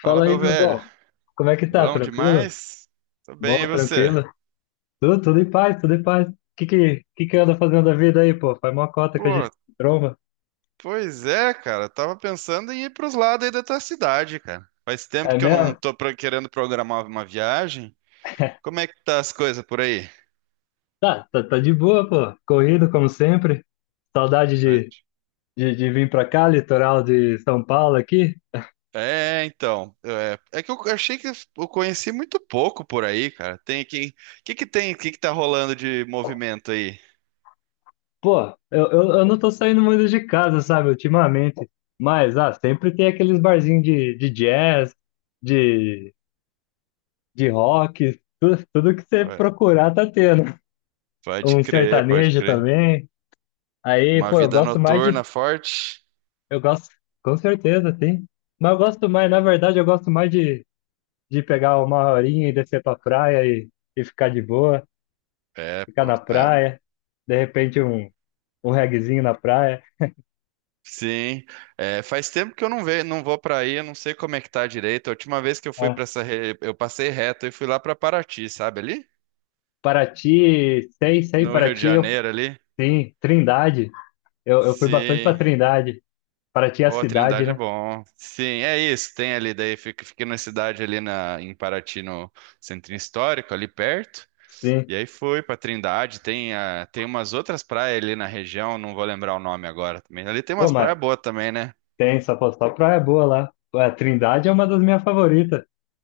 Fala, Fala aí, meu meu velho. bom. Como é que tá? Bom Tranquilo? demais? Tô Bom, bem, e você? tranquilo? Tudo em paz, tudo em paz. Que que anda fazendo da vida aí, pô? Faz mó cota que a gente Pô, se tromba. pois é, cara. Tava pensando em ir pros lados aí da tua cidade, cara. Faz É tempo que eu não mesmo? tô querendo programar uma viagem. Como é que tá as coisas por aí? Tá de boa, pô. Corrido, como sempre. Saudade Fred? de vir pra cá, litoral de São Paulo aqui. É, então. É que eu achei que eu conheci muito pouco por aí, cara. Tem aqui. O que que tem? O que que tá rolando de movimento aí? Pô, eu não tô saindo muito de casa, sabe, ultimamente. Mas, sempre tem aqueles barzinhos de jazz, de, de rock, tudo que você Pode procurar tá tendo. pode Um crer, pode sertanejo crer. também. Aí, Uma pô, eu vida gosto mais noturna de. forte. Eu gosto, com certeza, sim. Mas eu gosto mais, na verdade, eu gosto mais de pegar uma horinha e descer pra praia e ficar de boa, É, ficar pô. na É, praia. De repente, um reguezinho na praia. Sim, É, faz tempo que eu não vou para aí, eu não sei como é que tá direito. A última vez que eu fui É. para essa, eu passei reto e fui lá para Paraty, sabe ali? Paraty, sei, sei, No Rio de Paraty, Janeiro ali. sim. Trindade, eu fui bastante pra Sim, Trindade. Paraty é a ô, a cidade, Trindade é né? bom. Sim, é isso, tem ali daí, fiquei na cidade ali na, em Paraty, no Centro Histórico, ali perto. Sim. E aí fui para Trindade, tem, a, tem umas outras praias ali na região, não vou lembrar o nome agora também. Ali tem Pô, umas mas praias boas também, né? tem, só, pô, só praia boa lá. Pô, a Trindade é uma das minhas favoritas.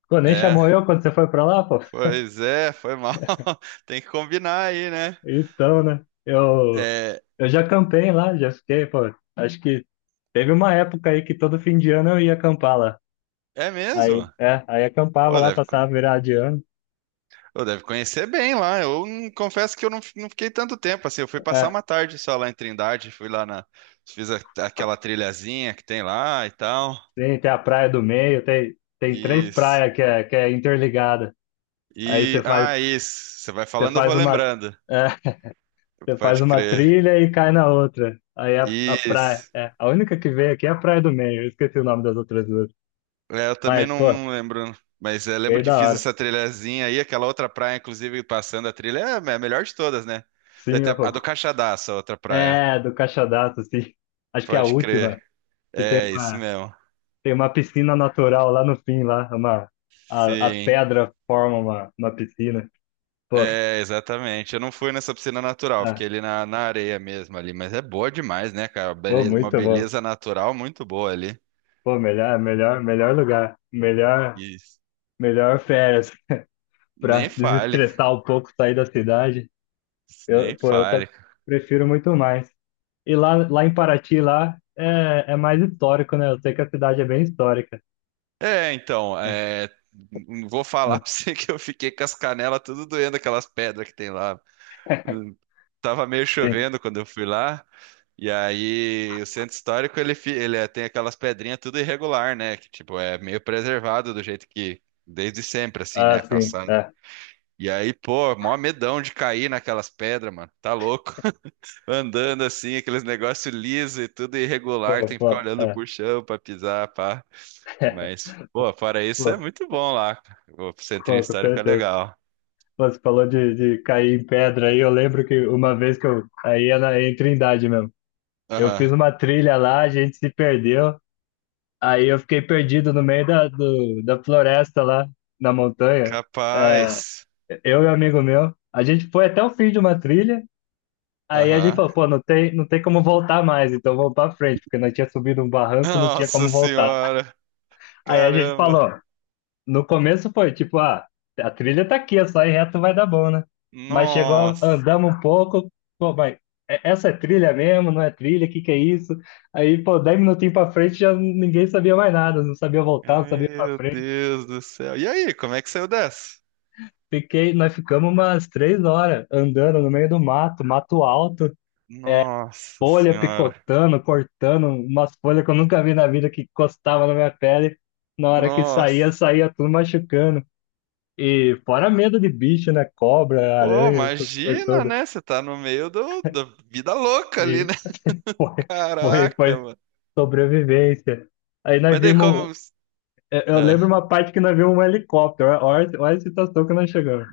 Pô, nem É, chamou eu quando você foi pra lá, pô? pois é, foi mal. Tem que combinar aí, né? Então, né? Eu, É, eu já campei lá, já fiquei, pô. Acho que teve uma época aí que todo fim de ano eu ia acampar lá. é Aí, mesmo? é, aí acampava Ô, lá, deve, co- passava virada de ano. ô, deve conhecer bem lá. Eu não- confesso que eu não fiquei tanto tempo assim. Eu fui passar É, uma tarde só lá em Trindade. Fui lá na. Fiz a- aquela trilhazinha que tem lá e tal. tem a praia do meio, tem três Isso. praias que é, interligada. Aí E. você faz, Ah, isso. Você vai você falando, eu vou faz uma. lembrando. Você faz Pode uma crer. trilha e cai na outra. Aí a praia. Isso. É, a única que veio aqui é a Praia do Meio. Eu esqueci o nome das outras duas. É, eu também Mas, não, pô, não lembro. Mas é, lembro veio que da fiz hora. essa trilhazinha aí, aquela outra praia, inclusive, passando a trilha, é a melhor de todas, né? Daí Sim, tem a eu... do Caixadaço, a outra praia. É, do Caixadaço, sim. Acho que é a Pode crer. última. Que tem É, isso uma, mesmo. tem uma piscina natural lá no fim, lá. As Sim. pedras formam uma piscina. Pô, É, exatamente. Eu não fui nessa piscina natural, ah, fiquei ali na, na areia mesmo ali, mas é boa demais, né, cara? pô, Uma muito bom. beleza natural muito boa ali. Pô, melhor, melhor, melhor lugar. Melhor, Isso. melhor férias Nem pra fale, cara. desestressar um pouco, sair da cidade. Nem Eu, pô, fale. prefiro muito mais. E lá em Paraty, lá, é mais histórico, né? Eu sei que a cidade é bem histórica. É, então, Não, é, vou falar não, pra você que eu fiquei com as canelas tudo doendo, aquelas pedras que tem lá. Hum, Tava meio sim. chovendo quando eu fui lá. E aí, o centro histórico, ele tem aquelas pedrinhas tudo irregular, né? Que, tipo, é meio preservado do jeito que, desde sempre, assim, Ah, né? sim, Calçado. é. E aí, pô, mó medão de cair naquelas pedras, mano. Tá louco. Andando assim, aqueles negócios liso e tudo Pô, irregular, tem que ficar pô, olhando é. pro chão pra pisar, pá. Mas, pô, fora isso, é Pô, muito bom lá. O centrinho pô, com histórico é certeza. legal. Pô, você falou de cair em pedra aí, eu lembro que uma vez que eu... Aí é em Trindade mesmo. Eu fiz Aham. uma trilha lá, a gente se perdeu. Aí eu fiquei perdido no meio da floresta lá, na montanha. É, Capaz. eu e um amigo meu, a gente foi até o fim de uma trilha, aí a gente Aham. falou, pô, não tem como voltar mais, então vamos pra frente, porque nós tinha subido um barranco, não tinha Nossa como voltar. senhora. Aí a gente Caramba. falou, no começo foi tipo, a trilha tá aqui, é só ir reto vai dar bom, né? Mas chegou, Nossa. andamos um pouco, pô, mas essa é trilha mesmo, não é trilha, o que que é isso? Aí, pô, 10 minutinhos pra frente já ninguém sabia mais nada, não sabia voltar, não sabia pra Meu frente. Deus do céu. E aí, como é que saiu dessa? Nós ficamos umas 3 horas andando no meio do mato, mato alto. É, Nossa folha senhora. picotando, cortando, umas folhas que eu nunca vi na vida que encostava na minha pele. Na hora que saía, Nossa. saía tudo machucando. E fora medo de bicho, né? Cobra, Pô, aranha, essas coisas imagina, todas. né? Você tá no meio do, da vida louca ali, E né? foi, foi, Caraca, foi mano. sobrevivência. Aí nós Mas daí vimos. como. Eu lembro Ah, uma parte que nós vimos um helicóptero. Olha, olha a situação que nós chegamos.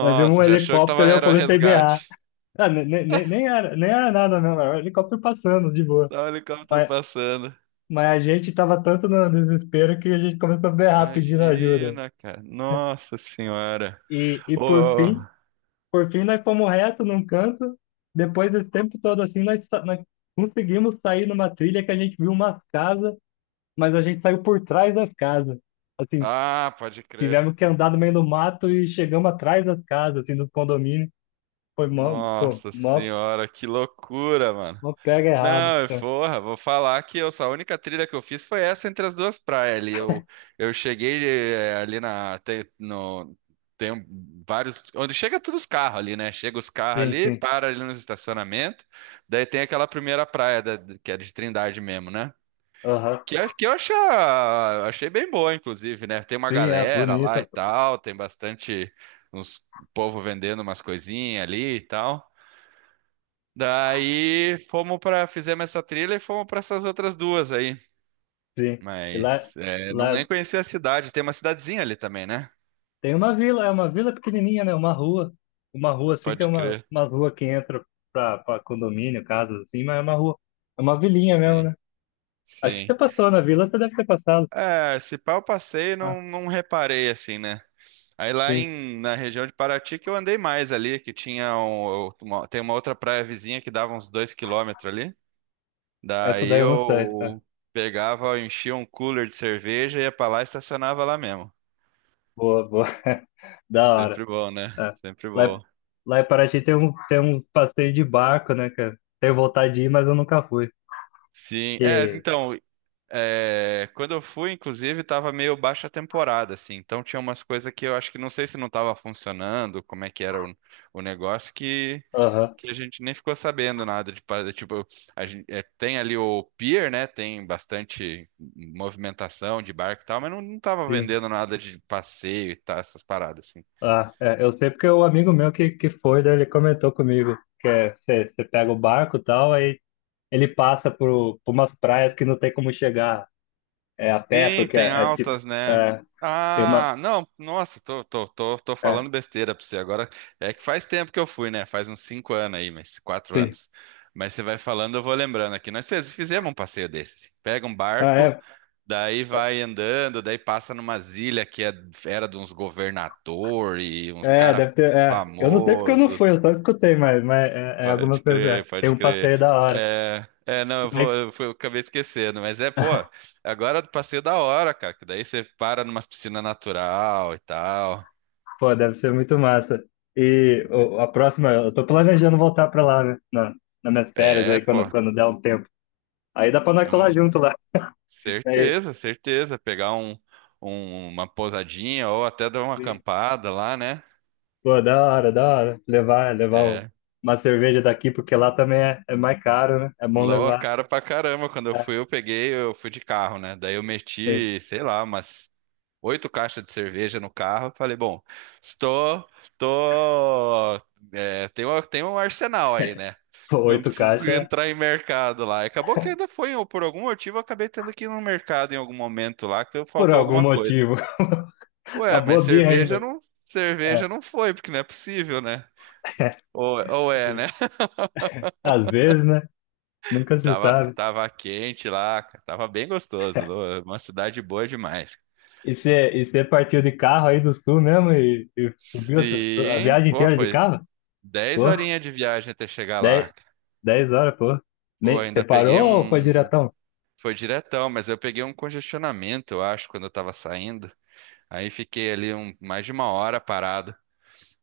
Nós vimos um já achou que tava, helicóptero e eu era o comecei a berrar. resgate. Ah, nem era, nem era nada, não. Era um helicóptero passando de boa. Tá o helicóptero passando. Mas a gente estava tanto no desespero que a gente começou a berrar pedindo ajuda. Imagina, cara. Nossa senhora. E por Ô. fim, por fim nós fomos reto num canto. Depois desse tempo todo assim, nós conseguimos sair numa trilha que a gente viu umas casas, mas a gente saiu por trás das casas. Assim, Ah, pode crer. tivemos que andar no meio do mato e chegamos atrás das casas, assim, do condomínio. Foi mó, pô, Nossa mó, senhora, que loucura, mano. mó pega errado. Não, porra, vou falar que eu, a única trilha que eu fiz foi essa entre as duas praias ali. Eu cheguei ali na. Tem, no, tem um- vários. Onde chega todos os carros ali, né? Chega os carros Sim, ali, sim. para ali nos estacionamentos. Daí tem aquela primeira praia, que é de Trindade mesmo, né? Aham. Que eu achei bem boa, inclusive, né? Tem uma Sim, é galera lá bonita, e pô. tal, tem bastante. Uns povo vendendo umas coisinhas ali e tal. Daí fomos para fizemos essa trilha e fomos para essas outras duas aí. Sim. E lá, Mas é, não lá nem conheci a cidade. Tem uma cidadezinha ali também, né? tem uma vila, é uma vila pequenininha, né? Uma rua. Uma rua assim, tem Pode crer. umas ruas que entra pra condomínio, casas assim, mas é uma rua. É uma vilinha mesmo, Sim, né? Acho que sim. você passou na vila, você deve ter passado. É, se pá, eu passei e Ah, não reparei assim, né? Aí lá sim. em, na região de Paraty que eu andei mais ali, que tinha tem uma outra praia vizinha que dava uns 2 quilômetros ali. Essa Daí daí eu não sei. É. eu pegava, enchia um cooler de cerveja, ia pra lá e estacionava lá mesmo. Boa, boa. Da hora. Sempre bom, né? É. Sempre Lá, em- bom. lá em Paraty tem um passeio de barco, né, cara? Tenho vontade de ir, mas eu nunca fui. Sim, é, Que... então, é, quando eu fui, inclusive, tava meio baixa temporada, assim, então tinha umas coisas que eu acho que não sei se não tava funcionando, como é que era o negócio, que, Aham, que a gente nem ficou sabendo nada, tipo, a gente, tem ali o pier, né, tem bastante movimentação de barco e tal, mas não tava sim. vendendo nada de passeio e tal, essas paradas, assim. Ah, é, eu sei porque o amigo meu que foi, daí ele comentou comigo que é, você pega o barco e tal, aí ele passa por umas praias que não tem como chegar a pé, Sim, porque tem é tipo. altas, né? É, tem uma. Ah, não, nossa, tô É, falando besteira pra você agora. É que faz tempo que eu fui, né? Faz uns 5 anos aí, mas quatro sim. anos. Mas você vai falando, eu vou lembrando aqui. Nós fizemos um passeio desse. Pega um Ah, barco, é, daí vai andando, daí passa numa ilha que era de uns governador e uns cara deve ter. É. Eu não sei porque eu não famoso. fui, eu só escutei, mas é, algumas Pode coisas. É. crer, Tem pode um crer. passeio da hora. É, não, eu Ai, vou, eu fui- eu acabei esquecendo, mas é, pô, agora eu passei da hora, cara, que daí você para numa piscina natural e tal. pô, deve ser muito massa. E a próxima, eu tô planejando voltar pra lá, né? Nas minhas férias É, aí, pô, quando der um tempo. Aí dá pra nós é colar um- junto lá. Aí, certeza, certeza, pegar uma pousadinha ou até dar uma e, acampada lá, né? pô, da hora, da hora. Levar É, uma cerveja daqui, porque lá também é mais caro, né? É bom lou, levar. cara pra caramba, quando eu É, fui, eu peguei, eu fui de carro, né? Daí eu sim. meti, sei lá, umas 8 caixas de cerveja no carro. Falei, bom, estou, tô, é, tem uma- tem um arsenal aí, né? Não Oito preciso caixas entrar em mercado lá. Acabou que ainda foi, ou por algum motivo, eu acabei tendo que ir no mercado em algum momento lá, que por faltou algum alguma coisa. motivo. Ué, Acabou mas a birra ainda. É. cerveja não foi, porque não é possível, né? Ou é, né? E, às vezes, né? Nunca se Tava, sabe. tava quente lá, cara, tava bem gostoso. Uma cidade boa demais. E você partiu de carro aí do sul mesmo e subiu a Sim, viagem pô, inteira de foi carro? dez Pô, horinhas de viagem até chegar 10 lá. 10 horas, pô. Pô, Nem, você ainda peguei parou ou foi um. diretão? Foi diretão, mas eu peguei um congestionamento, eu acho, quando eu tava saindo. Aí fiquei ali mais de 1 hora parado.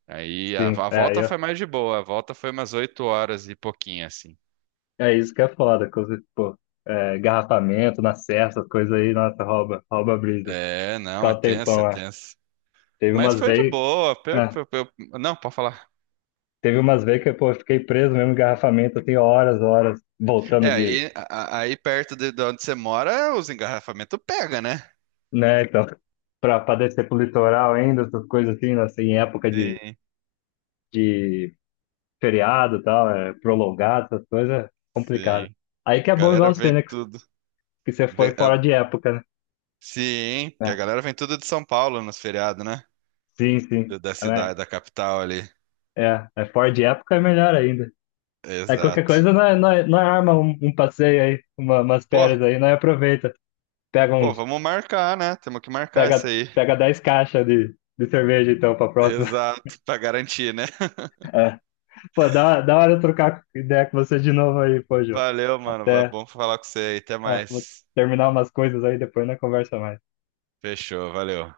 Aí a, Sim, a aí, volta ó. foi mais de boa, a volta foi umas 8 horas e pouquinho, assim. É isso que é foda. Pô, garrafamento na serra, essas coisas aí, nossa, rouba a brisa. É, não, Ficar é o tenso, é tempão, é. tenso. Teve Mas umas foi de vezes. boa. Não, pode falar. Teve umas vezes Que pô, eu fiquei preso mesmo em engarrafamento, assim, horas, horas, voltando É, de, aí, aí perto de, onde você mora, os engarrafamentos pega, né? né, então, pra descer pro litoral ainda, essas coisas assim, né, assim, em época de, Sim, de feriado e tal, é, prolongado, essas coisas, é complicado. sim. Aí que é bom Galera igual você, vem né, que tudo. que você Vem, foi fora ah, de época, né? sim, que a É. galera vem tudo de São Paulo nos feriados, né? Sim, sim, da é, né? cidade, da capital ali. É fora de época é melhor ainda. Aí qualquer Exato. coisa não é arma um passeio aí, umas Pô, férias aí, não é, aproveita, pega pô, uns, vamos marcar, né? Temos que marcar pega, isso aí. pega 10 caixas de cerveja então pra próxima. Exato, pra garantir, né? É. Pô, dá da hora eu trocar ideia com você de novo aí, pô, Jô. Valeu, mano. Até, Bom falar com você aí. Até é, vou mais. terminar umas coisas aí, depois na conversa mais. Fechou, valeu.